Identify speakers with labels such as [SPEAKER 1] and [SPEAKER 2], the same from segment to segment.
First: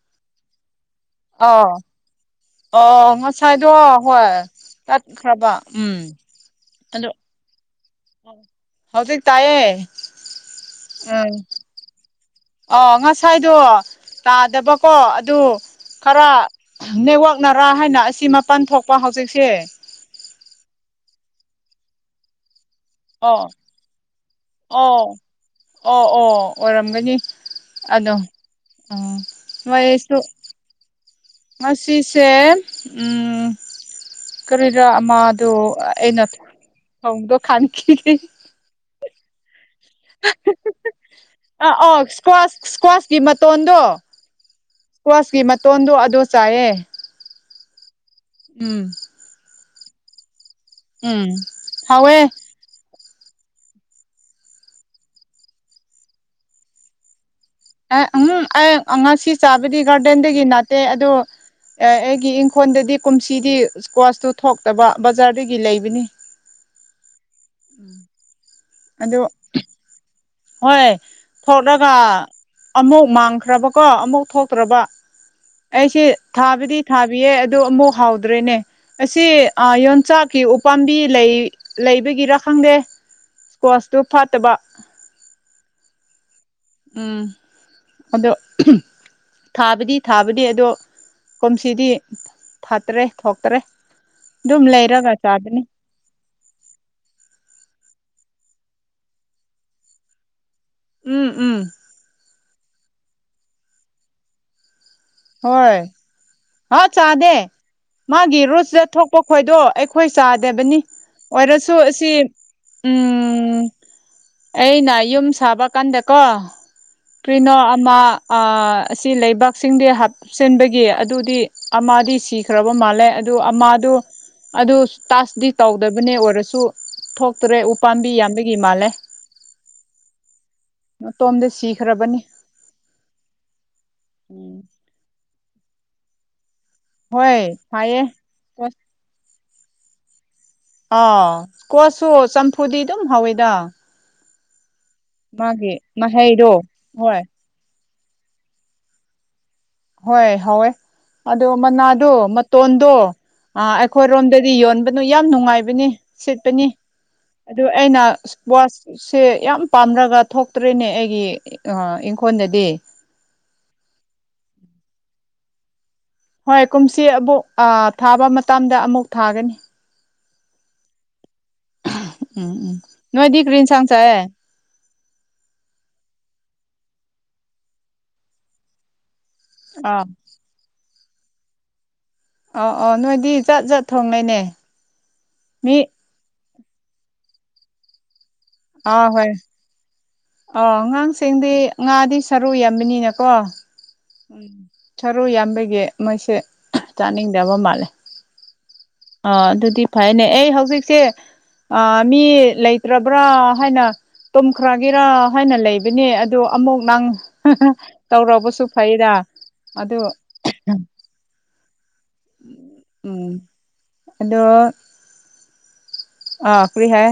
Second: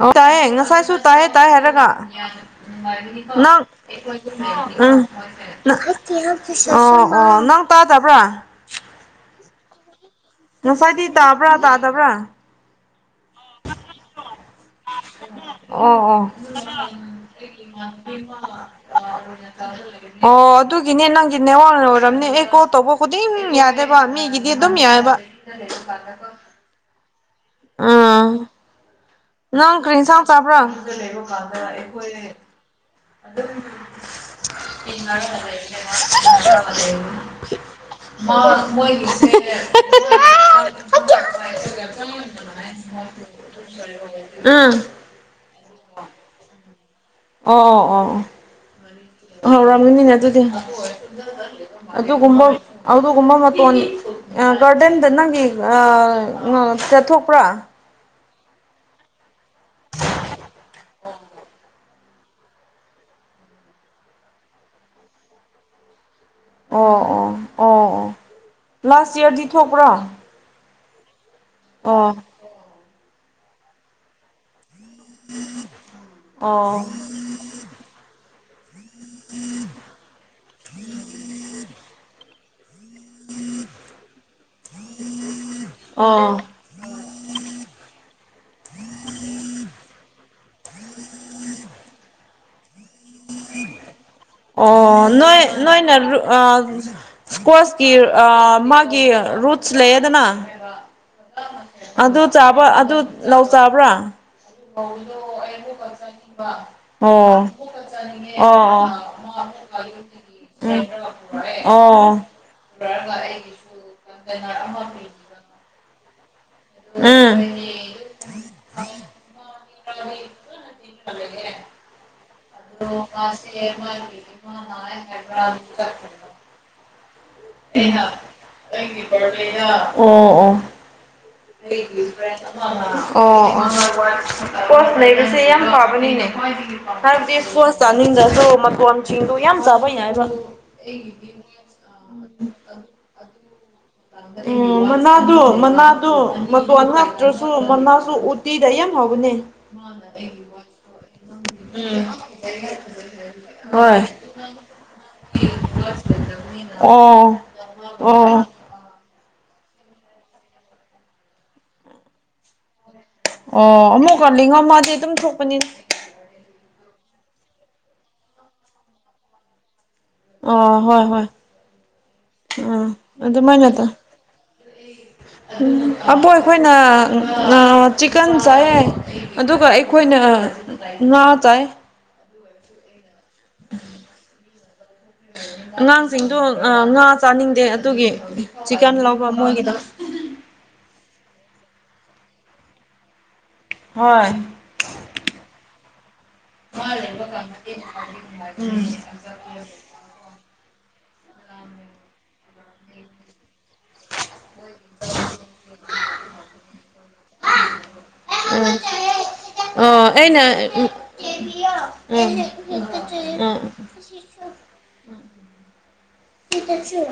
[SPEAKER 1] ꯑꯣ ꯇꯥꯏꯌꯦ ꯑꯦꯡꯉ ꯆꯥꯏꯁꯨꯣ ꯇꯥꯏꯌꯦ ꯇꯥꯏꯌꯦ
[SPEAKER 2] ꯑꯥꯎ
[SPEAKER 1] ꯍꯥꯏꯔꯒ
[SPEAKER 2] ꯑꯣ
[SPEAKER 1] ꯅꯪ
[SPEAKER 2] ꯉꯁꯥꯏꯗꯣ ꯍꯣꯏ ꯇꯠꯈ꯭ꯔꯕ ꯎꯝ
[SPEAKER 1] [unintelligible] ꯑꯣ ꯑꯣ ꯅꯪ ꯇꯕ꯭ꯔꯥ
[SPEAKER 2] ꯍꯥꯎ ꯊ ꯇꯥꯏꯌꯦ
[SPEAKER 1] ꯎ ꯐꯥꯏꯗꯤ ꯇꯥꯕ꯭ꯔꯥ ꯇꯥ ꯇꯥꯕ꯭ꯔꯥ
[SPEAKER 2] ꯑ ꯉꯁꯥꯏꯗꯣ ꯇꯥꯗꯕꯀꯣ ꯑꯗꯨ
[SPEAKER 1] ꯑꯣ ꯑꯣ
[SPEAKER 2] ꯈꯔ ꯅꯦꯠꯋꯥꯛꯅꯔꯥ ꯍꯥꯏꯅ ꯑꯁꯤ ꯃꯄꯥꯟ ꯊꯣꯛꯄ ꯍꯧꯖꯤꯛꯁꯦ
[SPEAKER 1] ꯑꯣ ꯑꯗꯨꯒꯤꯅꯦ ꯅꯪꯒꯤ ꯅꯦꯋꯥꯡꯅ ꯑꯣꯏꯔꯕꯝꯅꯦ ꯑꯦ ꯀꯣꯜ ꯇꯧꯕ ꯈꯨꯗꯤꯡ
[SPEAKER 2] ꯑꯣ
[SPEAKER 1] ꯌꯥꯗꯦꯕ [unintelligible] ꯃꯤꯒꯤꯗꯤ ꯑꯗꯨꯝ ꯌꯥꯑꯦꯕ꯫
[SPEAKER 2] ꯑꯣ ꯑꯣ ꯑꯣ ꯑꯣꯏꯔꯝꯒꯅꯤ ꯑꯗꯣ
[SPEAKER 1] ꯎꯝ
[SPEAKER 2] ꯎꯝ
[SPEAKER 1] ꯅꯪ
[SPEAKER 2] ꯅꯣꯏꯁꯨ
[SPEAKER 1] ꯀ꯭ꯔꯤꯁꯥꯡ ꯆꯥꯕ꯭ꯔꯣ
[SPEAKER 2] ꯉꯁꯤꯁꯦ
[SPEAKER 1] ꯑꯗ
[SPEAKER 2] ꯎꯝ ꯀꯔꯤꯔꯥ ꯑꯃꯗꯣ ꯑꯩꯅ ꯊꯣꯡꯗꯣ ꯈꯥꯟꯈꯤꯒꯦ
[SPEAKER 1] [inaudible] ꯃ ꯃꯣꯏꯒꯤ [unintelligible]
[SPEAKER 2] ꯑꯥ ꯑ ꯏꯁꯀ꯭ꯋꯥꯁ ꯏꯁꯀ꯭ꯋꯥꯁꯀꯤ ꯃꯇꯣꯟꯗꯣ
[SPEAKER 1] ꯎꯝ
[SPEAKER 2] ꯏꯁꯀ꯭ꯋꯥꯁꯀꯤ ꯃꯇꯣꯟꯗꯣ ꯑꯗꯨꯗꯣ ꯆꯥꯏꯑ
[SPEAKER 1] ꯑꯣ ꯑꯣ ꯑꯣ꯫
[SPEAKER 2] ꯎꯝ
[SPEAKER 1] ꯑ ꯔꯥꯝꯖꯅꯤꯅꯦ ꯑꯗꯨꯗꯤ
[SPEAKER 2] ꯎꯝ ꯍꯥꯎꯋꯦ
[SPEAKER 1] ꯑꯗꯨꯒꯨꯝꯕ ꯑꯗꯨꯒꯨꯝꯕ ꯃꯇꯣꯟ ꯒꯥꯔꯗꯦꯟꯗ ꯅꯪꯒꯤ ꯆꯠꯊꯣꯛꯄ꯭ꯔꯥ
[SPEAKER 2] ꯎꯝ ꯑꯩ ꯉꯁꯤ ꯆꯥꯕꯗꯤ ꯒꯥꯔꯗꯦꯟꯗꯒꯤ ꯅꯠꯇꯦ ꯑꯗꯨ ꯑꯦ ꯑꯩꯒꯤ ꯏꯪꯈꯣꯜꯗꯗꯤ ꯀꯨꯝꯁꯤꯗꯤ ꯏꯁ꯭ꯀ꯭ꯋꯥꯁꯇꯨ ꯊꯣꯛꯇꯕ ꯕꯖꯥꯔꯗꯒꯤ ꯂꯩꯕꯅꯤ
[SPEAKER 1] ꯑꯣ ꯑꯣ ꯑꯣ
[SPEAKER 2] ꯎꯝ
[SPEAKER 1] ꯑꯣ ꯂꯥꯁ
[SPEAKER 2] ꯑꯗꯨ
[SPEAKER 1] ꯏꯌꯥꯔꯗꯤ ꯊꯣꯛꯄ꯭ꯔꯣ꯫
[SPEAKER 2] ꯍꯣꯏ ꯊꯣꯛꯂꯒ
[SPEAKER 1] ꯑꯣ
[SPEAKER 2] ꯑꯃꯨꯛ ꯃꯥꯡꯈ꯭ꯔꯕꯀꯣ ꯑꯃꯨꯛ ꯊꯣꯛꯇ꯭ꯔꯕ ꯑꯩꯁꯦ ꯊꯥꯕꯗꯤ
[SPEAKER 1] ꯑꯣ
[SPEAKER 2] ꯊꯥꯕꯤꯌꯦ ꯑꯗꯨ ꯑꯃꯨꯛ ꯍꯥꯎꯗ꯭ꯔꯦꯅꯦ ꯉꯁꯤ ꯌꯣꯟꯆꯥꯛꯀꯤ ꯎꯄꯥꯝꯕꯤ ꯂꯩ ꯂꯩꯕꯒꯤꯔꯥ ꯈꯪꯗꯦ ꯀꯣꯁꯇꯨ ꯐꯠꯇꯕ
[SPEAKER 1] ꯑꯣ꯫
[SPEAKER 2] ꯎꯝ ꯑꯗꯣ꯫ ꯊꯥꯕꯗꯤ ꯊꯥꯕꯗꯤ ꯑꯗꯣ ꯀꯝꯁꯤꯗꯤ ꯊꯥꯠꯇ꯭ꯔꯦ ꯊꯣꯛꯇ꯭ꯔꯦ ꯑꯗꯨꯝ
[SPEAKER 1] ꯑꯣ
[SPEAKER 2] ꯂꯩꯔꯒ
[SPEAKER 1] ꯅꯣꯏ
[SPEAKER 2] ꯆꯥꯕꯅꯤ
[SPEAKER 1] ꯅꯣꯏ ꯅ ꯏꯁꯀꯁꯀꯤ ꯃꯥꯒꯤ ꯔꯨꯠꯁ ꯂꯩꯌꯦꯗꯅ
[SPEAKER 2] ꯎꯝ ꯎꯝ
[SPEAKER 1] ꯑꯗꯨ ꯆꯥꯕ꯭ꯔ ꯑꯗꯨ ꯂꯧꯧ ꯆꯥꯕ꯭ꯔꯥ
[SPEAKER 2] ꯍꯣꯏ ꯍꯥ
[SPEAKER 1] [unintelligible]
[SPEAKER 2] ꯆꯥꯗꯦ
[SPEAKER 1] ꯑꯣ
[SPEAKER 2] ꯃꯥꯒꯤ
[SPEAKER 1] [unintelligible]
[SPEAKER 2] ꯔꯨꯠꯁꯇ
[SPEAKER 1] ꯑꯣ꯫
[SPEAKER 2] ꯊꯣꯛꯄ
[SPEAKER 1] ꯎꯝ
[SPEAKER 2] ꯈꯣꯏꯗꯣ ꯑꯩꯈꯣꯏ ꯆꯥꯗꯕꯅꯤ ꯑꯣꯏꯔꯁꯨ ꯑꯁꯤ
[SPEAKER 1] ꯑꯣ
[SPEAKER 2] ꯎꯝ
[SPEAKER 1] ꯑꯃ
[SPEAKER 2] ꯑꯩꯅ
[SPEAKER 1] ꯄꯤ [unintelligible]
[SPEAKER 2] ꯌꯨꯝ ꯁꯥꯕ ꯀꯥꯟꯗꯀꯣ
[SPEAKER 1] ꯎꯝ
[SPEAKER 2] ꯀ꯭ꯔꯤꯅꯣ ꯑꯃ ꯑ ꯑꯁꯤ ꯂꯩꯕ꯫ ꯀꯛꯆꯤꯡꯗꯤ ꯍꯥꯞꯆꯤꯟꯕꯒꯤ ꯑꯗꯨꯗꯤ ꯑꯃꯗꯤ ꯁꯤ ꯈ꯭ꯔꯔꯕ ꯃꯥꯜꯂꯦ ꯑꯗꯨ ꯑꯃꯥꯗꯨ ꯑꯗꯨ ꯇꯥꯁꯇꯗꯤ ꯇꯧꯗꯕꯅꯦ ꯑꯣꯏꯔꯁꯨ ꯊꯣꯛ ꯇ꯭ꯔꯦ ꯎꯄꯥꯥꯝꯕꯤ ꯌꯥꯝꯕꯒꯤ ꯃꯥꯜꯂꯦ ꯃꯇꯣꯟꯗꯤ
[SPEAKER 1] ꯑꯩꯒꯤ ꯐꯔꯦꯟ ꯑꯃꯅ ꯑꯣ
[SPEAKER 2] ꯎꯝ
[SPEAKER 1] [unintelligible] ꯑꯣꯞ ꯂꯩꯕ ꯁꯦ ꯌꯥꯝ ꯄꯥꯕꯅꯤꯅꯦ ꯍꯥꯏꯕꯗꯤ
[SPEAKER 2] ꯍꯣꯏ
[SPEAKER 1] ꯄꯣꯁ
[SPEAKER 2] ꯐꯩꯌꯦ
[SPEAKER 1] ꯆꯥꯅꯤꯡꯗꯁꯨ ꯃꯇꯣꯟ ꯆꯤꯡꯗꯨ ꯌꯥꯝ ꯌꯥꯏꯑꯕ
[SPEAKER 2] ꯑ ꯀꯣꯠꯁꯨ ꯆꯝꯐꯨꯗꯤ ꯑꯗꯨꯝ ꯍꯧꯋꯤꯗ
[SPEAKER 1] ꯎ ꯃꯅꯥ ꯑꯗꯨ
[SPEAKER 2] ꯃꯥꯒꯤ
[SPEAKER 1] ꯃꯅꯥ ꯑꯗꯨ
[SPEAKER 2] ꯃꯍꯩꯗꯣ
[SPEAKER 1] [unintelligible] ꯃꯇꯣꯟ
[SPEAKER 2] ꯍꯣꯏ
[SPEAKER 1] ꯍꯥꯞꯇꯔꯁꯨ ꯃꯅꯥꯁꯨ ꯎꯇꯤꯗ ꯌꯥꯝ ꯍꯥꯎꯕꯅꯦ꯫
[SPEAKER 2] ꯍꯣꯏ ꯍꯧꯋꯦ ꯑꯗꯣ
[SPEAKER 1] ꯎꯝ
[SPEAKER 2] ꯃꯅꯥꯗꯣ ꯃꯇꯣꯟꯗꯣ
[SPEAKER 1] ꯍꯣꯏ
[SPEAKER 2] ꯅ ꯌꯥꯝ ꯅꯨꯡꯉꯥꯏꯕꯅꯤ ꯁꯤꯠꯄꯅꯤ
[SPEAKER 1] ꯑꯣ
[SPEAKER 2] ꯑꯗꯨ ꯑꯩꯅ
[SPEAKER 1] ꯑꯣ
[SPEAKER 2] ꯋꯥꯁ ꯁꯦ ꯌꯥꯝ ꯄꯥꯝꯅꯔꯒ ꯊꯣꯛꯇ꯭ꯔꯦꯅꯦ ꯑꯩꯒꯤ ꯑ ꯏꯪꯈꯣꯟꯗꯗꯤ꯫
[SPEAKER 1] ꯑꯣ ꯑꯃꯨꯛꯀ ꯂꯤꯡꯉꯃꯥꯗꯤ ꯑꯗꯨꯝ ꯊꯣꯛꯄꯅꯤ꯫
[SPEAKER 2] ꯍꯣꯏ ꯀꯨꯝꯁꯤ ꯑꯃꯨꯛ ꯊꯥꯕ ꯃꯇꯝꯗ ꯑꯃꯨꯛ ꯊꯥꯒꯅꯤ
[SPEAKER 1] ꯑ ꯍꯣꯏ ꯍꯣꯏ ꯑ
[SPEAKER 2] ꯎꯝ ꯎꯝ
[SPEAKER 1] ꯑꯗꯨ
[SPEAKER 2] ꯅꯣꯏꯗꯤ ꯀꯔꯤ
[SPEAKER 1] ꯑꯗꯨꯃꯥꯏꯅꯠꯇ
[SPEAKER 2] ꯏꯟꯁꯥꯡ ꯆꯥꯏꯌꯦ
[SPEAKER 1] ꯑꯕꯣ ꯑꯩꯈꯣꯏꯅ ꯆꯤꯛꯀꯟ ꯆꯥꯏ ꯑꯗꯨꯒ
[SPEAKER 2] ꯑ
[SPEAKER 1] ꯑꯩꯈꯣꯏꯅ [unintelligible] ꯉꯥ ꯆꯥꯏ꯫
[SPEAKER 2] ꯑꯧ ꯑꯧ ꯅꯣꯏꯗꯤ ꯖꯠ ꯖꯠ ꯊꯣꯡꯅꯩꯅꯦ ꯃꯤ
[SPEAKER 1] ꯁꯤꯡꯗꯣꯜ ꯉꯥ ꯆꯥꯅꯤꯡꯗꯦ ꯑꯗꯨꯒꯤ ꯆꯤꯛꯀꯟ
[SPEAKER 2] ꯑꯥ ꯍꯣꯏ꯫
[SPEAKER 1] ꯂꯧꯕ ꯃꯣꯏꯒꯤꯗ
[SPEAKER 2] ꯑꯣ ꯑꯉꯥꯡꯁꯤꯡꯗꯤ ꯉꯥꯗꯤ ꯁꯔꯨ ꯌꯥꯝꯕꯅꯤꯅꯀꯣ
[SPEAKER 1] ꯍꯣꯏ
[SPEAKER 2] ꯎꯝ꯫ ꯊꯔꯨ ꯌꯥꯝꯕꯒꯤ ꯃꯁꯦ
[SPEAKER 1] ꯃꯥ ꯂꯩꯕ ꯀꯥꯟꯗꯗꯤ [unintelligible] ꯍꯥꯏꯕꯅꯤ ꯎꯝ
[SPEAKER 2] ꯑꯥ ꯑꯗꯨꯗꯤ
[SPEAKER 1] [unintelligible]
[SPEAKER 2] ꯐꯩꯅꯦ ꯑꯩ ꯍꯧꯖꯤꯛꯁꯦ ꯑ ꯃꯤ ꯂꯩꯇꯔꯕ꯭ꯔꯥ ꯍꯥꯏꯅ ꯇꯨꯝꯈ꯭ꯔꯒꯦꯔꯥ ꯍꯥꯏꯅ ꯂꯩꯕꯅꯦ ꯑꯗꯣ ꯑꯃꯨꯛ ꯅꯪ ꯇꯧꯔꯕꯁꯨ ꯐꯩꯗ꯫ ꯑꯗꯨ
[SPEAKER 1] [unintelligible] ꯑꯩꯅ
[SPEAKER 2] ꯎꯝ
[SPEAKER 1] [unintelligible]
[SPEAKER 2] ꯑꯗꯣ ꯑꯥ ꯀꯔꯤ ꯍꯥꯏ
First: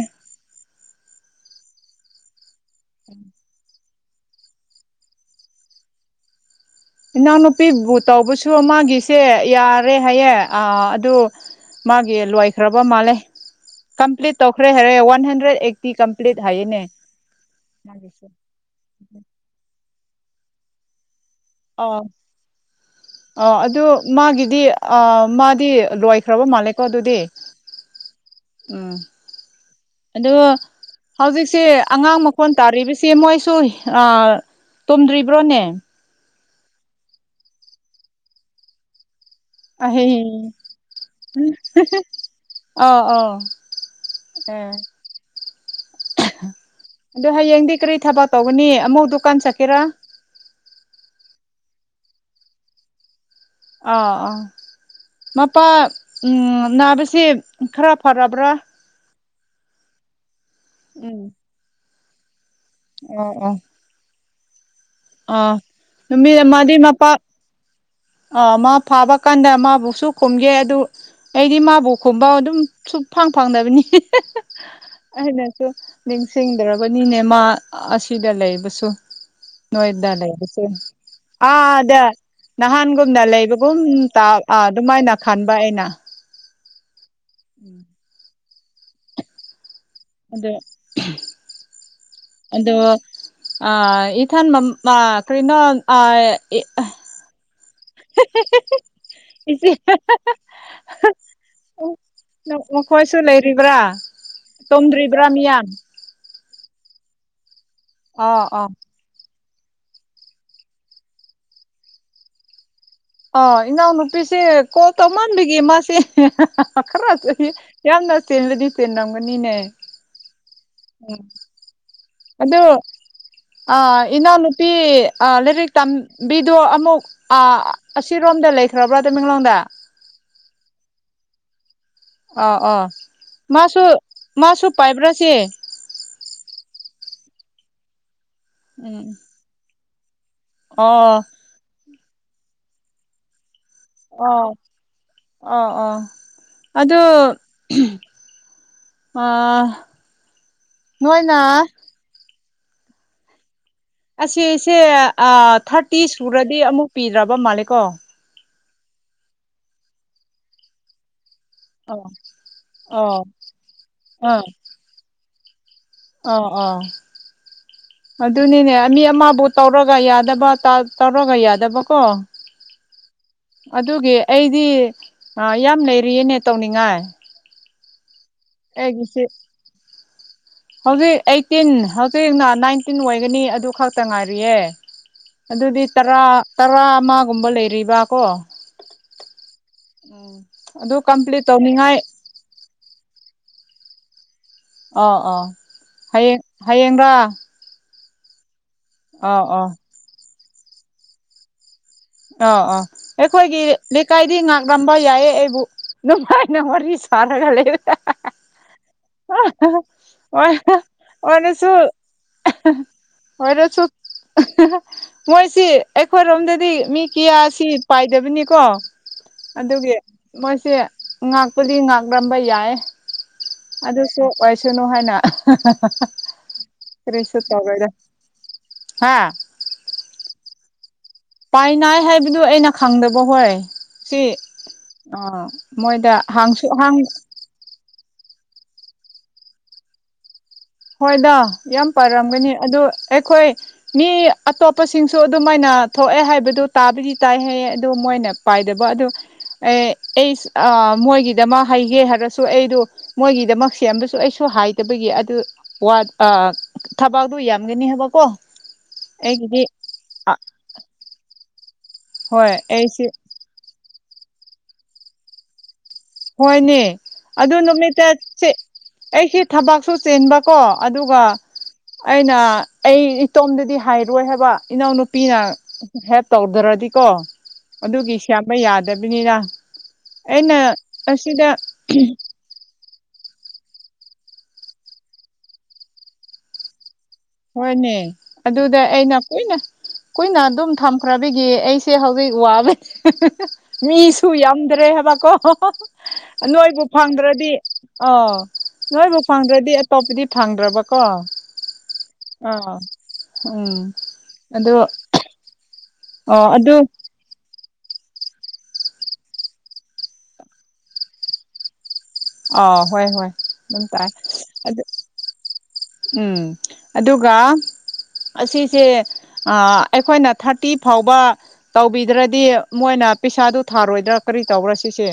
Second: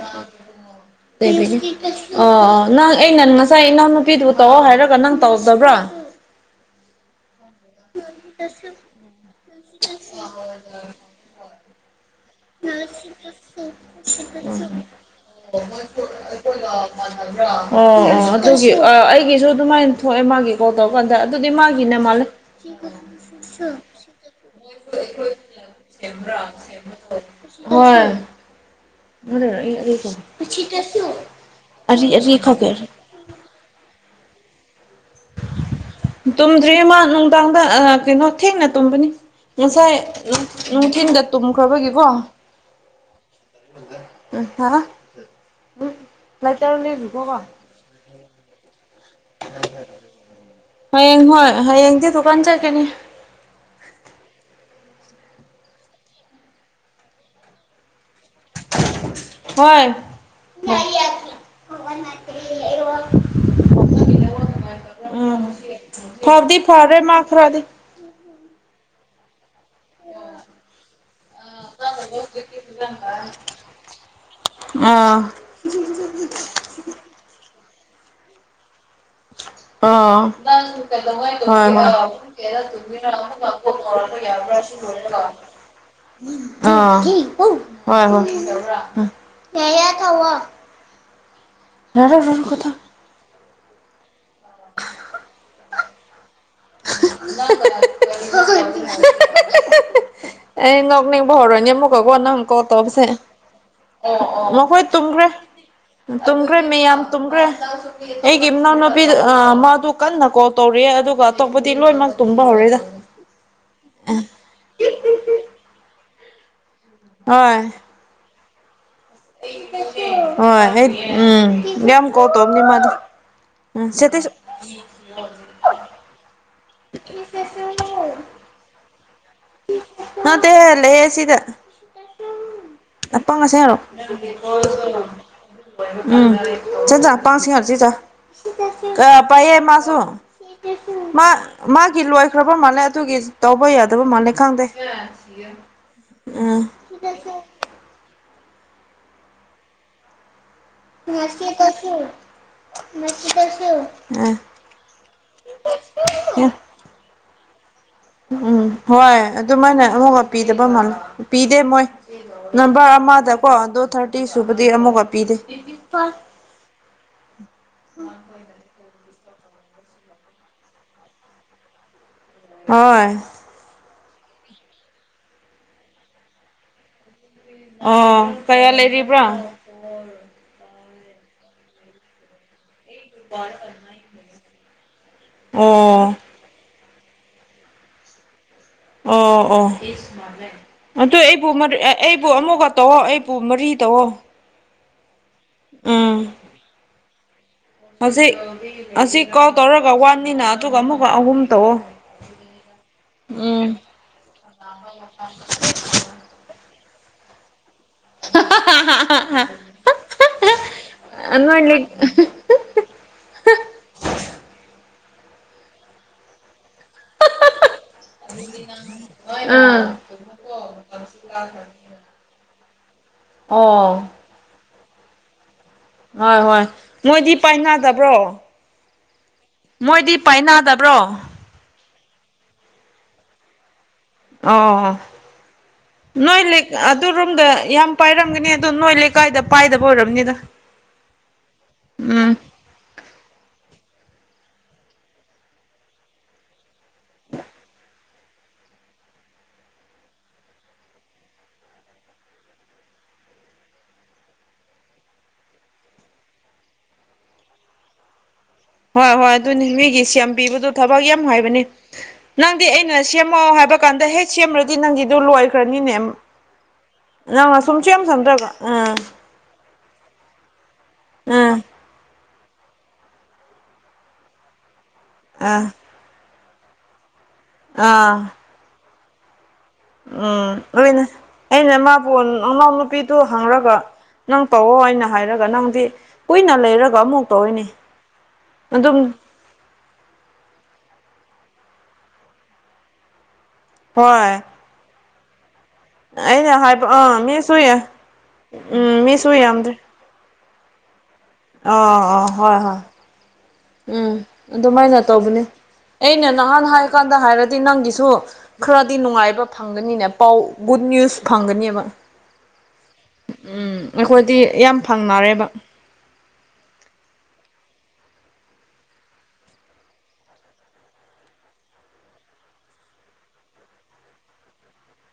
[SPEAKER 1] ꯑ ꯅꯪ ꯑꯦ ꯅꯅ ꯉꯁꯥꯏ ꯏꯅꯥꯎꯅꯨꯄꯤꯗꯨ ꯇꯧꯑꯣ ꯍꯥꯏꯔꯒ ꯅꯪ ꯇꯧꯗꯕ꯭ꯔꯥ
[SPEAKER 2] ꯏꯅꯥꯎꯅꯨꯄꯤꯕꯨ ꯇꯧꯕꯁꯨ ꯑꯃꯒꯤꯒꯤꯁꯦ ꯌꯥꯔꯦ ꯍꯥꯏꯌꯦ ꯑ ꯃꯥꯒꯤ ꯂꯋꯥ ꯂꯩꯈ꯭ꯔꯕ ꯃꯥꯜꯂꯦ ꯀꯝꯄ꯭ꯂꯤꯠ ꯇꯧꯈ꯭ꯔꯦ ꯍꯥꯏꯔꯦ ꯋꯥꯟ ꯍꯟꯗ꯭ꯔꯦꯗ ꯑꯩꯠꯇꯤ ꯀꯝꯄ꯭ꯂꯤꯠ ꯍꯥꯏꯌꯦꯅꯦ
[SPEAKER 1] ꯑꯣ
[SPEAKER 2] ꯃꯥꯒꯤꯁꯦ
[SPEAKER 1] ꯑꯣ ꯑꯗꯨꯒꯤ ꯑꯩꯒꯤꯁꯨ ꯑꯗꯨꯃꯥꯏꯅ ꯊꯣꯛꯑꯦ ꯃꯥꯒꯤ ꯀꯣꯜ ꯇꯧꯔꯀꯥꯟꯗ ꯑꯗꯨꯗꯤ ꯃꯥꯒꯤꯅꯦ ꯃꯥꯜꯂꯦ
[SPEAKER 2] ꯑ ꯑꯗꯨ ꯃꯥꯒꯤꯗꯤ ꯑ ꯃꯥꯗꯤ ꯂꯣꯏꯈ꯭ꯔꯕ ꯃꯥꯜꯂꯦ꯫ ꯀꯣ ꯑꯗꯨꯗꯤ
[SPEAKER 1] ꯍꯣꯏ
[SPEAKER 2] ꯎꯝ ꯑ ꯍꯧꯖꯤꯛꯁꯤꯦ
[SPEAKER 1] ꯑꯔꯤ
[SPEAKER 2] ꯑꯉꯥꯡ
[SPEAKER 1] ꯑꯔꯤ
[SPEAKER 2] ꯃꯈꯣꯟ
[SPEAKER 1] ꯈꯛꯀꯤ
[SPEAKER 2] ꯇꯥꯔꯤꯕꯁꯤ ꯁꯤ ꯃꯣꯏꯁꯨ ꯇꯣꯝꯗ꯭ꯔꯤꯕ꯭ꯔꯣꯅꯦ꯫
[SPEAKER 1] ꯇꯨꯝꯗ꯭ꯔꯤꯌꯦ ꯃꯥ ꯅꯨꯡꯗꯥꯡꯗ ꯀꯩꯅꯣ ꯊꯦꯡꯅ ꯇꯨꯝꯕꯅꯤ꯫ ꯉꯁꯥꯏ
[SPEAKER 2] ꯑꯍꯤꯡ
[SPEAKER 1] ꯅꯨꯡꯗꯤꯟꯗ ꯇꯨꯝꯈ꯭ꯔꯕꯒꯤꯀꯣ
[SPEAKER 2] ꯑꯥ ꯑꯥ
[SPEAKER 1] ꯎꯝ ꯍꯥ ꯎꯝ [unintelligible]
[SPEAKER 2] ꯑꯗꯣ ꯍꯌꯦꯡꯗꯤ ꯀꯔꯤ ꯊꯕꯛ ꯇꯧꯒꯅꯤ ꯑꯃꯨꯛ ꯗꯨꯀꯥꯟ ꯆꯠꯀꯦꯔꯥ꯫
[SPEAKER 1] ꯍꯌꯦꯡ ꯍꯣꯏ ꯍꯌꯦꯡꯗꯤ ꯗꯨꯀꯥꯟ ꯆꯠꯈꯤꯅꯤ꯫
[SPEAKER 2] ꯑꯥ ꯑꯥ ꯃꯄꯥ ꯅꯥꯁꯦ ꯈꯔ ꯐꯔꯕ꯭ꯔꯥ
[SPEAKER 1] ꯍꯣꯏ
[SPEAKER 2] ꯎꯝ
[SPEAKER 1] ꯍꯔ [unintelligible]
[SPEAKER 2] ꯑꯣ ꯑꯣ
[SPEAKER 1] ꯎꯝ
[SPEAKER 2] ꯑꯥ ꯅꯨꯃꯤ
[SPEAKER 1] ꯐꯕꯗꯤ
[SPEAKER 2] ꯃꯥꯗꯤ
[SPEAKER 1] ꯐꯔꯦ
[SPEAKER 2] ꯃꯄꯥ
[SPEAKER 1] ꯃꯥ ꯈꯔꯗꯤ
[SPEAKER 2] ꯑꯥ ꯃꯥ ꯐꯥꯕ ꯀꯥꯟꯗ ꯃꯥꯕꯨ ꯁꯨ ꯈꯨꯝꯒꯦ ꯑꯗꯨ ꯑꯩꯗꯤ ꯃꯥꯕꯨ ꯈꯨꯝꯕ ꯑꯗꯨꯝ ꯁꯨꯛ ꯐꯪ ꯐꯪꯗꯅꯕꯅꯤ
[SPEAKER 1] ꯑꯥ
[SPEAKER 2] ꯑꯩꯅꯁꯨ ꯅꯤꯡꯁꯤꯡꯗ꯭ꯔꯕꯅꯤꯅꯦ ꯃꯥ ꯑꯁꯤꯗ ꯂꯩꯕꯁꯨ꯫ ꯅꯣꯏꯗ
[SPEAKER 1] ꯎꯝ
[SPEAKER 2] ꯂꯩꯕꯁꯨ
[SPEAKER 1] ꯍꫭꯏ
[SPEAKER 2] ꯑꯥꯗ ꯅꯍꯥꯟꯒꯨꯝꯅ ꯂꯩꯕꯒꯨꯝ ꯑꯗꯨꯃꯥꯏꯅ ꯈꯟꯕ
[SPEAKER 1] ꯍꫭꯏ ꯑ
[SPEAKER 2] ꯎꯝ [unintelligible]
[SPEAKER 1] ꯍꯣꯏ ꯍꯣꯏ ꯌꯥ ꯀ
[SPEAKER 2] ꯑꯗꯣ ꯑꯗꯣ ꯏꯊ ꯃ ꯀ꯭ꯔꯤꯅꯣ
[SPEAKER 1] [unintelligible]
[SPEAKER 2] ꯏꯆꯦ꯫
[SPEAKER 1] ꯑꯦ ꯉꯣꯛꯅꯤꯕ ꯍꯔꯅꯤ ꯃꯀ ꯀꯣ ꯑꯅꯥꯍꯪ ꯀꯣ ꯇꯣꯁꯦ
[SPEAKER 2] ꯃꯈꯣꯏꯁꯨ ꯂꯩꯔꯤꯕ꯭ꯔꯥ
[SPEAKER 1] ꯃꯈꯣꯏ ꯇꯨꯝꯈ꯭ꯔꯦ
[SPEAKER 2] ꯇꯨꯝꯗ꯭ꯔꯤꯕ꯭ꯔꯥ ꯃꯤꯌꯥꯝ
[SPEAKER 1] ꯇꯨꯝꯈ꯭ꯔꯦ ꯃꯤꯌꯥꯝ ꯇꯨꯝꯈ꯭ꯔꯦ [unintelligible]
[SPEAKER 2] ꯑ
[SPEAKER 1] ꯑꯩꯒꯤ
[SPEAKER 2] ꯑ
[SPEAKER 1] ꯏꯅꯥꯎꯅ ꯄꯤꯗ ꯃꯥꯗꯣ ꯀꯟꯅ ꯀꯣꯜ ꯇꯧꯔꯤꯌꯦ ꯑꯗꯨꯒ ꯑꯇꯣꯞꯄꯗꯤ ꯂꯣꯏꯃꯛ ꯇꯨꯝꯕ ꯍꯧꯔꯦꯗ꯫
[SPEAKER 2] ꯑ ꯏꯅꯥꯎꯅꯨꯄꯤꯁꯤ ꯀꯣꯜ ꯇꯧꯃꯟꯕꯤꯒꯤ ꯃꯥꯁꯤ ꯈꯔ ꯌꯥꯝꯅ ꯆꯦꯜꯂꯗꯤ ꯆꯦꯟꯂꯝꯝꯒꯅꯤ
[SPEAKER 1] ꯍ ꯎꯝ ꯌꯥꯝ ꯌꯥꯝ ꯀꯧ ꯇꯣꯅꯤ ꯃꯥꯗꯤ
[SPEAKER 2] ꯑ ꯏꯅꯥꯎꯅꯨꯄꯤ ꯂꯥꯏꯔꯤꯛ ꯇꯝꯕꯤꯗꯨ ꯑꯃꯨꯛ ꯑ ꯑꯁꯤꯔꯣꯝꯗ ꯂꯩꯈ꯭ꯔꯕ꯭ꯔꯣ ꯇꯃꯦꯡꯂꯣꯡꯗ
[SPEAKER 1] ꯃꯗꯦ ꯂꯦ ꯁꯤꯗ
[SPEAKER 2] ꯑꯥ ꯑꯥ
[SPEAKER 1] ꯑꯄꯉ
[SPEAKER 2] ꯃꯥꯁꯨ ꯃꯥꯁꯨ ꯄꯥꯏꯕ꯭ꯔꯥꯁꯦ
[SPEAKER 1] ꯑꯁꯦ
[SPEAKER 2] ꯎꯝ
[SPEAKER 1] ꯑ ꯄꯥꯏꯌꯦ ꯃꯥꯁꯨꯨ [unintelligible]
[SPEAKER 2] ꯑꯣ
[SPEAKER 1] ꯃꯥ ꯃꯥꯒꯤ ꯂꯣꯏꯈ꯭ꯔꯕ ꯃꯥꯜꯂꯦ ꯑꯗꯨꯒꯤ ꯇꯧꯕ ꯌꯥꯗꯕ ꯃꯥꯜꯂꯦ
[SPEAKER 2] ꯑꯣ
[SPEAKER 1] ꯈꯪꯗꯦ꯫
[SPEAKER 2] ꯑꯣ
[SPEAKER 1] ꯎꯝ
[SPEAKER 2] ꯑ ꯑꯗꯣ
[SPEAKER 1] ꯃꯁꯤꯁꯤ ꯀꯁ ꯃꯁꯤ ꯀꯁ
[SPEAKER 2] ꯑꯁꯤꯁꯦ ꯊꯥꯔꯇꯤ ꯁꯨꯔꯗꯤ ꯑꯃꯨꯛ ꯄꯤꯗ꯭ꯔꯕ ꯃꯥꯜꯂꯦꯀꯣ
[SPEAKER 1] ꯎꯝ ꯍꯣꯏ ꯑꯗꯨꯃꯥꯏꯅ ꯑꯃꯨꯛꯒ ꯄꯤꯗꯕ ꯃꯥꯂ ꯄꯤꯗꯦ ꯃꯣꯏ
[SPEAKER 2] ꯑꯣ
[SPEAKER 1] [unintelligible] ꯅꯝꯕꯔ
[SPEAKER 2] ꯑꯣ
[SPEAKER 1] ꯑꯃꯗꯀꯣ ꯑꯗꯨ ꯊꯥꯔꯇꯤ ꯁꯨꯕꯗꯤ ꯑꯃꯨꯛꯀ ꯄꯤꯗꯦ꯫
[SPEAKER 2] ꯑ ꯑꯥ
[SPEAKER 1] [unintelligible]
[SPEAKER 2] ꯑꯗꯨꯅꯤꯅꯦ ꯃꯤ ꯑꯃꯕꯨ ꯇꯧꯔꯒ ꯌꯥꯗꯕ ꯇꯧꯔꯒ ꯌꯥꯗꯕꯀꯣ
[SPEAKER 1] ꯍ
[SPEAKER 2] ꯑꯗꯨꯒꯤ ꯑꯩꯗꯤ ꯌꯥꯝ ꯂꯩꯔꯤꯌꯦꯅꯦ ꯇꯧꯅꯤꯡꯉꯥꯏ꯫
[SPEAKER 1] ꯑ
[SPEAKER 2] ꯑꯩꯒꯤꯁꯤ ꯍꯧꯖꯤꯛ ꯑꯩꯇꯤꯟ ꯍꯧꯖꯤꯛꯅ ꯅꯥꯏꯟ ꯇꯤꯟ ꯑꯣꯏꯒꯅꯤ ꯑꯗꯨ ꯈꯛꯇ ꯉꯥꯏꯔꯤꯑꯦ
[SPEAKER 1] ꯑꯣ
[SPEAKER 2] ꯑꯗꯨꯗꯤꯔꯥ ꯨꯒꯨꯝꯕ ꯂꯩꯔꯤꯕ ꯀꯣ꯫
[SPEAKER 1] ꯑꯣ
[SPEAKER 2] ꯎꯝ ꯑꯗꯨ ꯀꯝꯄ꯭ꯂꯤꯠ
[SPEAKER 1] ꯑꯣꯣ
[SPEAKER 2] ꯇꯧꯅꯤꯡꯉꯥꯏ
[SPEAKER 1] ꯑꯩꯕꯨ ꯑꯃꯨꯛꯀ ꯇꯧꯣ ꯑꯩꯕꯨ ꯃꯔꯤ ꯇꯧꯑꯣꯣ
[SPEAKER 2] ꯑꯥ ꯑꯥ
[SPEAKER 1] ꯎꯝ
[SPEAKER 2] ꯍꯌꯦꯡ ꯍꯌꯦꯡꯔ
[SPEAKER 1] ꯍꯧꯖꯤꯛ ꯑꯁꯤ ꯀꯥꯎ
[SPEAKER 2] ꯑꯥ
[SPEAKER 1] ꯇꯧꯔꯒ ꯋꯥꯟꯅꯤꯅ ꯑꯗꯨꯒ ꯑꯃꯨꯛꯀ ꯑꯍꯨꯝ ꯇꯧꯑꯣ
[SPEAKER 2] [unintelligible] ꯑꯥ ꯑꯩꯈꯣꯏꯒꯤ
[SPEAKER 1] ꯎꯝ
[SPEAKER 2] ꯂꯤꯛ ꯀꯥꯏꯗꯤ ꯉꯥꯛꯂꯝꯕ ꯌꯥꯏꯌꯦ ꯑꯩꯕꯨ ꯅꯨꯡꯉꯥꯏꯅ ꯋꯥꯔꯤ ꯁꯥꯟꯅꯔ ꯂꯩꯔꯦ꯫ ꯋꯥ
[SPEAKER 1] ꯅꯣꯏ
[SPEAKER 2] ꯃꯅꯁꯨꯨ
[SPEAKER 1] ꯂꯤꯛ
[SPEAKER 2] ꯑꯣꯏꯔꯁꯨ ꯃꯣꯏꯁꯤ ꯑꯩꯈꯣꯏꯔꯣꯝꯗꯗꯤ ꯃꯤ ꯀꯤꯌꯥꯁꯤ ꯄꯥꯏꯗꯕꯅꯤ ꯀꯣ ꯑꯗꯨꯒꯤ
[SPEAKER 1] ꯑꯥ
[SPEAKER 2] ꯃꯣꯏꯁꯦ ꯉꯥꯛꯄꯗꯤ ꯉꯥꯛꯂꯝꯝꯕ ꯌꯥꯏ
[SPEAKER 1] ꯑꯣ
[SPEAKER 2] ꯋꯥꯏꯁꯅꯨ ꯍꯥꯏꯅ
[SPEAKER 1] ꯍꯣꯏ ꯍꯣꯏ ꯃꯣꯏꯗꯤ
[SPEAKER 2] ꯇꯔꯤꯁꯨ ꯇꯧꯔꯣꯢꯗ
[SPEAKER 1] ꯄꯥꯏꯅꯗꯕ꯭ꯔꯣ
[SPEAKER 2] ꯍꯥꯥ
[SPEAKER 1] ꯃꯣꯏꯗꯤ ꯄꯥꯏꯅꯗꯕ꯭ꯔꯣ
[SPEAKER 2] ꯄꯥꯏ ꯅꯥꯏ ꯍꯥꯏꯕꯗꯨ ꯑꯩꯅ ꯈꯪꯗꯕ ꯍꯣꯏ ꯁꯤ
[SPEAKER 1] ꯑꯥ-ꯑꯥ
[SPEAKER 2] ꯑꯥ ꯃꯣꯏꯗ
[SPEAKER 1] ꯅꯣꯏ
[SPEAKER 2] ꯍꯥꯡꯁꯨ
[SPEAKER 1] ꯂꯤꯛ
[SPEAKER 2] ꯍꯥꯡ
[SPEAKER 1] ꯑꯗꯨꯔꯣꯝꯗ ꯌꯥꯝ ꯄꯥꯏꯔꯝꯒꯅꯤ ꯑꯗꯣ ꯅꯣꯏ ꯂꯩꯀꯥꯏꯗ ꯄꯥꯏꯗꯕ ꯑꯣꯏꯔꯝꯅꯤꯗ꯫
[SPEAKER 2] ꯍꯣꯏꯗ ꯌꯥꯝ
[SPEAKER 1] ꯎꯝ
[SPEAKER 2] ꯄꯥꯔꯝꯒꯅꯤ ꯑꯗꯨ ꯑꯩꯈꯣꯏ ꯃꯤ ꯑꯇꯣꯞꯄꯁꯤꯡꯁꯨ ꯑꯗꯨꯃꯥꯏꯅ ꯊꯣꯛꯑꯦ ꯍꯥꯏꯕꯗꯨ ꯇꯥꯕꯗꯤ ꯇꯥꯏꯍ ꯑꯗꯨ ꯃꯣꯏꯅ ꯄꯥꯏꯗꯕ ꯑꯗꯨ ꯑꯩ ꯑꯦꯁ ꯃꯣꯏꯒꯤꯗꯃꯛ ꯍꯥꯏꯒꯦ ꯍꯥꯏꯔꯁꯨ ꯑꯩꯗꯨ ꯃꯣꯏꯒꯤꯗꯃꯛ ꯁꯦꯝꯕꯁꯨ ꯑꯩꯁꯨ ꯍꯥꯏꯗꯕꯒꯤ ꯑꯗꯨ ꯋꯥ ꯑ ꯊꯕꯥꯛꯗꯨꯣ ꯌꯥꯝꯒꯅꯤ ꯍꯥꯏꯕꯀꯣ
[SPEAKER 1] ꯍꯣꯏ ꯍꯣꯏ
[SPEAKER 2] ꯑꯩꯒꯤꯗꯤ
[SPEAKER 1] ꯑꯗꯨꯅꯤ ꯃꯤꯒꯤ ꯁꯦꯝꯕꯤꯕꯗꯨꯣ ꯊꯕꯛ ꯌꯥꯝ ꯍꯥꯏꯕꯅꯤ
[SPEAKER 2] ꯍꯣꯏ
[SPEAKER 1] ꯅꯪꯗꯤ ꯑꯩꯅ
[SPEAKER 2] ꯑꯩꯁꯤ
[SPEAKER 1] ꯁꯦꯝ ꯃꯣ ꯍꯥꯏꯕ ꯀꯥꯟꯗ ꯍꯦꯛ ꯁꯦꯝꯃ꯭ꯔꯗꯤ ꯅꯪꯒꯤꯗꯨ ꯂꯣꯏꯈ꯭ꯔꯅꯤꯅꯦ
[SPEAKER 2] ꯍꯣꯏꯅꯦ ꯑꯗꯨ
[SPEAKER 1] ꯅꯪꯅ ꯁꯨꯝ ꯁꯦꯝ
[SPEAKER 2] ꯅꯨꯃꯤꯠꯇ
[SPEAKER 1] ꯁꯦꯝꯗ꯭ꯔꯒ ꯎꯝ
[SPEAKER 2] ꯑꯩꯁꯤ ꯊꯕꯛꯁꯨ ꯆꯦꯟꯕꯀꯣ ꯑꯗꯨꯒ
[SPEAKER 1] ꯎꯝ
[SPEAKER 2] ꯑꯩꯅ ꯑꯩ ꯏꯇꯣꯝꯗꯗꯤ ꯍꯥꯏꯔꯣꯏ ꯍꯥꯏꯕ ꯏꯅꯥꯎꯅꯨꯄꯤꯅ
[SPEAKER 1] ꯑꯥ
[SPEAKER 2] ꯍꯦꯞ ꯇꯧꯗ꯭ꯔꯗꯤꯀꯣ ꯑꯗꯨꯒꯤ ꯁꯦꯝꯕ ꯌꯥꯗꯕꯅꯤꯅ ꯑꯩꯅ
[SPEAKER 1] ꯎꯝꯅꯦ
[SPEAKER 2] ꯑꯁꯤꯗ
[SPEAKER 1] ꯑꯦꯩꯅ ꯃꯥ ꯐꯣꯟ ꯃꯅꯥꯎ ꯅꯨꯨꯄꯤꯗꯨ ꯍꯪꯔꯒ ꯅꯪ ꯇꯧꯋꯣ ꯍꯥꯏꯅ ꯍꯥꯏꯔꯒ ꯅꯪꯗꯤ ꯀꯨꯏꯅ ꯂꯩꯔꯒ ꯑꯃꯨꯛ ꯇꯧꯋꯤꯅꯦ
[SPEAKER 2] ꯍꯣꯏꯅꯦ ꯑꯗꯨꯗ
[SPEAKER 1] ꯑꯗꯨꯝ
[SPEAKER 2] ꯑꯩꯅ ꯀꯨꯏꯅ ꯀꯨꯏꯅ ꯑꯗꯨꯝ ꯊꯝꯈ꯭ꯔꯕꯤꯒꯤ ꯑꯩꯁꯦ ꯍꯧꯖꯤꯛ ꯋꯥꯕꯅꯤ꯫ ꯃꯤꯁꯨ
[SPEAKER 1] ꯍꯣꯏ
[SPEAKER 2] ꯌꯥꯝꯗ꯭ꯔꯦ ꯍꯥꯏꯕꯀꯣ꯫
[SPEAKER 1] ꯑꯩꯅ
[SPEAKER 2] ꯅꯣꯏꯕꯨ
[SPEAKER 1] ꯍꯥꯏꯕ ꯑꯥ
[SPEAKER 2] ꯐꯪꯗ꯭ꯔꯗꯤ
[SPEAKER 1] ꯃꯤꯁꯨ
[SPEAKER 2] ꯑ
[SPEAKER 1] ꯎꯝ
[SPEAKER 2] ꯅꯣꯏꯕꯨ
[SPEAKER 1] ꯃꯤꯁꯨ
[SPEAKER 2] ꯐꯪꯗ꯭ꯔꯗꯤ ꯑꯇꯣꯞꯄꯗꯤ ꯐꯪꯗ꯭ꯔꯕ ꯀꯣ
[SPEAKER 1] ꯑꯣ ꯑꯣ
[SPEAKER 2] ꯑꯥ
[SPEAKER 1] ꯎꯝ
[SPEAKER 2] ꯑꯗꯨ
[SPEAKER 1] ꯑꯗꯨꯃꯥꯏꯅ ꯇꯧꯕꯅꯤ ꯑꯩꯅ
[SPEAKER 2] ꯑꯣ
[SPEAKER 1] ꯅꯍꯥꯟ
[SPEAKER 2] ꯑꯗꯨ
[SPEAKER 1] ꯍꯥꯏꯀꯥꯟꯗ ꯍꯥꯏꯔꯗꯤ ꯅꯪꯒꯤꯁꯨ ꯈꯔꯗꯤ ꯅꯨꯡꯉꯥꯏꯕ ꯐꯪꯒꯅꯤꯅꯦ ꯄꯥꯎ ꯒꯨꯗ ꯅ꯭ꯌꯨꯁ ꯐꯪꯒꯅꯦꯕ
[SPEAKER 2] ꯑꯥ ꯍꯣꯏ ꯍꯣꯏ
[SPEAKER 1] ꯎꯝ
[SPEAKER 2] ꯑꯗꯨꯝ ꯇꯥꯏ
[SPEAKER 1] ꯑꯩꯈꯣꯏꯗꯤ ꯌꯥꯝ
[SPEAKER 2] ꯑꯗꯨ
[SPEAKER 1] ꯐꯪꯅꯔꯦꯕ
[SPEAKER 2] ꯎꯝ ꯑꯗꯨꯒ ꯑꯁꯤꯁꯦ ꯑꯩꯈꯣꯏꯅ ꯊꯥꯔꯇꯤ ꯐꯥꯎꯕ ꯇꯧꯕꯤꯗ꯭ꯔꯗꯤ ꯃꯣꯏꯅ ꯄꯩꯁꯥꯗꯨ ꯊꯥꯔꯣꯏꯗ꯭ꯔꯥ ꯀꯔꯤ ꯇꯧꯕ꯭ꯔꯥ ꯁꯤꯁꯦ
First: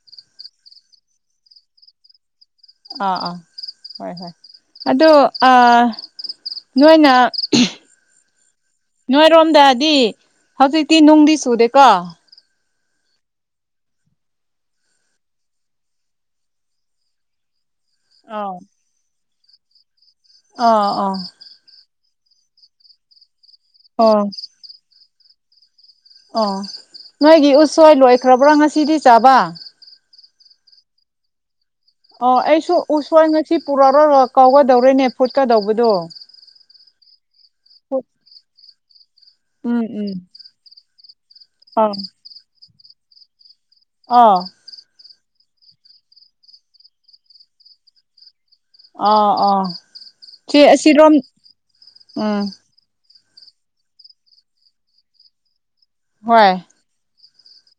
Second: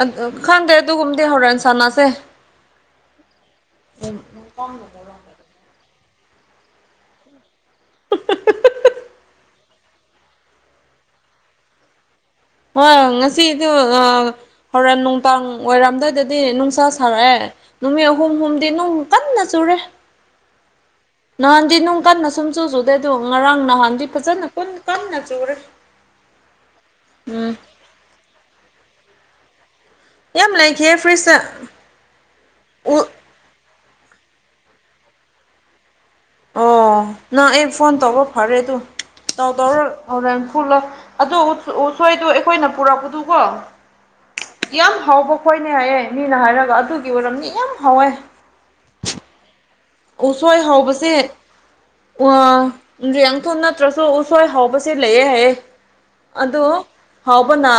[SPEAKER 1] ꯑ ꯈꯪꯗꯦ ꯑꯗꯨꯒꯒꯨꯝꯗꯦ ꯍꯧꯔꯅ ꯏꯟꯁꯥꯟꯅꯥꯁꯦ
[SPEAKER 2] ꯑꯥ ꯑꯥ ꯍꯣꯏ ꯍꯣꯏ ꯑꯗꯨ ꯑ ꯅꯣꯏꯅ ꯅꯣꯏꯔꯣꯝꯗꯗꯤ ꯍꯧꯖꯤꯛꯇꯤ ꯅꯨꯡꯗꯤ ꯆꯨꯗꯦꯀꯣ꯫
[SPEAKER 1] ꯍꯣꯏ ꯉꯁꯤꯗꯨ ꯑꯥ ꯍꯣꯔꯦꯟ ꯅꯨꯡꯗꯥꯡ ꯑꯣꯏꯔꯝꯗꯥꯏꯗꯗꯤ ꯅꯨꯡꯁꯥ ꯁꯥꯔꯛꯑꯦ ꯅꯨꯃꯤꯠ ꯑꯍꯨꯝ
[SPEAKER 2] ꯑꯥꯎ
[SPEAKER 1] ꯍꯨꯝꯗꯤ ꯅꯨꯡ ꯀꯟꯅ ꯆꯨꯔꯦ꯫
[SPEAKER 2] ꯑꯥ ꯑꯥ
[SPEAKER 1] ꯅꯍꯥꯟꯗꯤ ꯅꯨꯡ ꯀꯟꯅ ꯁꯨꯝ ꯆꯨ ꯆꯨꯗꯦ ꯑꯗꯨ ꯉꯔꯥꯡ ꯅꯍꯥꯟꯗꯤ
[SPEAKER 2] ꯑꯣ
[SPEAKER 1] ꯐꯖꯅ ꯀꯟꯅ ꯆꯨꯔꯦ꯫
[SPEAKER 2] ꯑꯣ
[SPEAKER 1] ꯎꯝ
[SPEAKER 2] ꯅꯣꯏꯒꯤ ꯎꯠꯁꯣꯏ ꯂꯣꯏꯈ꯭ꯔꯕ꯭ꯔꯣ ꯉꯁꯤꯗꯤ ꯆꯥꯕ
[SPEAKER 1] ꯌꯥꯝ ꯂꯩꯈꯤꯌꯦ ꯐ꯭ꯔꯤꯖꯇ
[SPEAKER 2] ꯑꯣ ꯑꯩꯁꯨ
[SPEAKER 1] ꯎ
[SPEAKER 2] ꯎꯁꯣꯏ ꯉꯁꯤ ꯄꯨꯔꯛꯔ ꯀꯧꯒꯗꯧꯔꯤꯅꯦ ꯐꯨꯠꯀꯗꯧꯕꯗꯣ
[SPEAKER 1] ꯑꯣ ꯅꯪ ꯑꯩ ꯐꯣꯟ ꯇꯧꯕ ꯐꯔꯦ ꯑꯗꯨ ꯇꯧ
[SPEAKER 2] ꯎꯝ
[SPEAKER 1] ꯇꯧꯔꯣ
[SPEAKER 2] ꯎꯝ
[SPEAKER 1] ꯍꯧꯔꯦꯟ ꯐꯨꯠꯂ ꯑꯗꯨ ꯎꯁꯨ
[SPEAKER 2] ꯑꯥ
[SPEAKER 1] ꯎꯁꯣꯏꯗꯣ ꯑꯩꯈꯣꯏꯅ ꯄꯨꯔꯛꯄꯗꯨꯀꯣ
[SPEAKER 2] ꯑꯥ
[SPEAKER 1] ꯌꯥꯝ ꯍꯥꯎꯕ ꯈꯣꯏꯅꯦ ꯍꯥꯏꯌꯦ ꯃꯤꯅ ꯍꯥꯏꯔꯒ ꯑꯗꯨꯒꯤ ꯑꯣꯏꯔꯝꯗꯤ ꯌꯥꯝ ꯍꯥꯎꯋꯦ꯫
[SPEAKER 2] ꯑꯥ ꯑꯥ ꯁꯤ
[SPEAKER 1] ꯎꯁꯣꯏ
[SPEAKER 2] ꯑꯁꯤꯔꯣꯝ
[SPEAKER 1] ꯍꯧꯕꯁꯦ ꯎꯋ
[SPEAKER 2] ꯎꯝ
[SPEAKER 1] ꯌꯦꯡꯊꯡ ꯅꯠꯇ꯭ꯔꯁꯨ ꯎꯁꯣꯏ ꯍꯥꯎꯕꯁꯦ ꯂꯩꯑꯦ ꯍꯥꯏꯌꯦ
[SPEAKER 2] ꯍꯣꯏ
[SPEAKER 1] ꯑꯗꫭ ꯍꯥꯎꯕꯅ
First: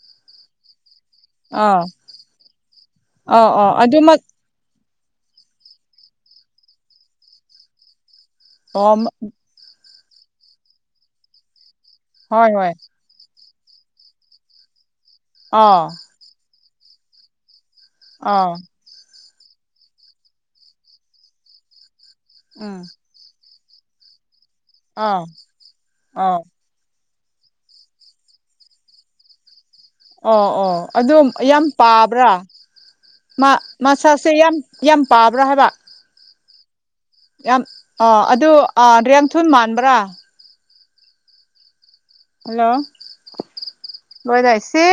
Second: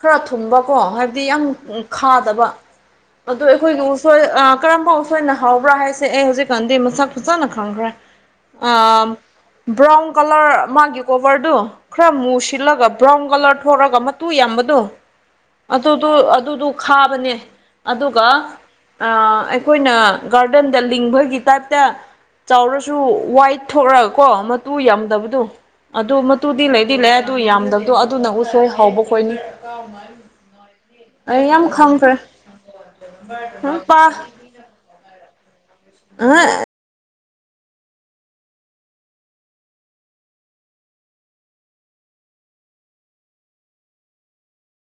[SPEAKER 1] ꯈꯔ ꯊꯨꯝꯕꯀꯣ ꯍꯥꯏ ꯌꯥꯝ
[SPEAKER 2] ꯑꯥ
[SPEAKER 1] ꯈꯥꯗꯕ ꯑꯗꯨ
[SPEAKER 2] ꯑꯥ ꯑꯥ
[SPEAKER 1] ꯑꯩꯈꯣꯏꯒꯤ ꯎ
[SPEAKER 2] ꯑꯗꯨꯃꯛ
[SPEAKER 1] ꯀꯔꯝꯕ ꯊꯣꯏꯅ ꯍꯥꯎꯕ꯭ꯔꯥ ꯍꯥꯏꯁꯦ ꯑꯩ ꯍꯧꯖꯤꯛꯀꯥꯟꯗꯤ ꯃꯁꯛ ꯐꯖꯥꯅ ꯈꯪꯈ꯭ꯔꯦ
[SPEAKER 2] ꯑꯣ
[SPEAKER 1] ꯑ ꯕ꯭ꯔꯥꯎꯟ ꯀꯂꯔ ꯃꯥꯒꯤ ꯀꯣꯕꯔꯗꯨ ꯈꯔ ꯃꯨ
[SPEAKER 2] ꯍꯣꯏ ꯍꯣꯏ
[SPEAKER 1] ꯁꯤꯜꯂꯒ ꯕ꯭ꯔꯥꯎꯟ ꯀꯂꯔ ꯊꯣꯛꯑꯒ ꯃꯇꯨ ꯌꯥꯝꯕꯗꯣ
[SPEAKER 2] ꯑꯥ
[SPEAKER 1] ꯑꯗꯨ ꯑꯗꯨꯗꯨꯣ ꯈꯥꯕꯅꯦ꯫ ꯑꯗꯨꯒ
[SPEAKER 2] ꯑꯥ
[SPEAKER 1] ꯑꯩꯈꯣꯏꯅ ꯒꯥꯔꯗꯦꯟꯗ ꯂꯤꯡꯕꯒꯤ ꯇꯥꯏꯞꯇ
[SPEAKER 2] ꯎꯝ
[SPEAKER 1] ꯆꯥꯎꯔꯁꯨ ꯋꯥꯏꯠ ꯊꯣꯛꯂꯒ ꯀꯣ ꯇꯨ
[SPEAKER 2] ꯑꯥ
[SPEAKER 1] ꯌꯥꯝꯗꯕꯗꯣ ꯑꯗꯨ
[SPEAKER 2] ꯑꯥ
[SPEAKER 1] ꯃꯇꯨꯗꯤ ꯂꯩꯗꯤ ꯂꯩ ꯑꯗꯨ ꯌꯥꯝꯗꯕ ꯑꯗꯣ ꯑꯗꯨꯅ ꯎꯁꯣꯏ ꯍꯥꯎꯕ ꯈꯣꯏꯅꯤ꯫
[SPEAKER 2] ꯑꯣ ꯑꯣ ꯑꯗꯨ
[SPEAKER 1] ꯑꯩ
[SPEAKER 2] ꯌꯥꯝ
[SPEAKER 1] ꯈꯪꯈ꯭ꯔꯦ
[SPEAKER 2] ꯄꯥꯕ꯭ꯔꯥ
[SPEAKER 1] ꯄꯥ
[SPEAKER 2] ꯃꯁꯥꯛꯁꯤ ꯌꯥꯝ ꯌꯥꯝ ꯄꯥꯕ꯭ꯔꯥ ꯍꯥꯏꯕ
[SPEAKER 1] ꯑꯥꯑ
[SPEAKER 2] ꯌꯥꯝ ꯑ ꯑꯗꯨ ꯔꯦꯝ ꯊꯨꯟ ꯃꯥꯟꯕ꯭ꯔꯥ ꯍꯜꯂꯣ ꯂꯣꯏꯗꯥꯥꯏꯁꯤ꯫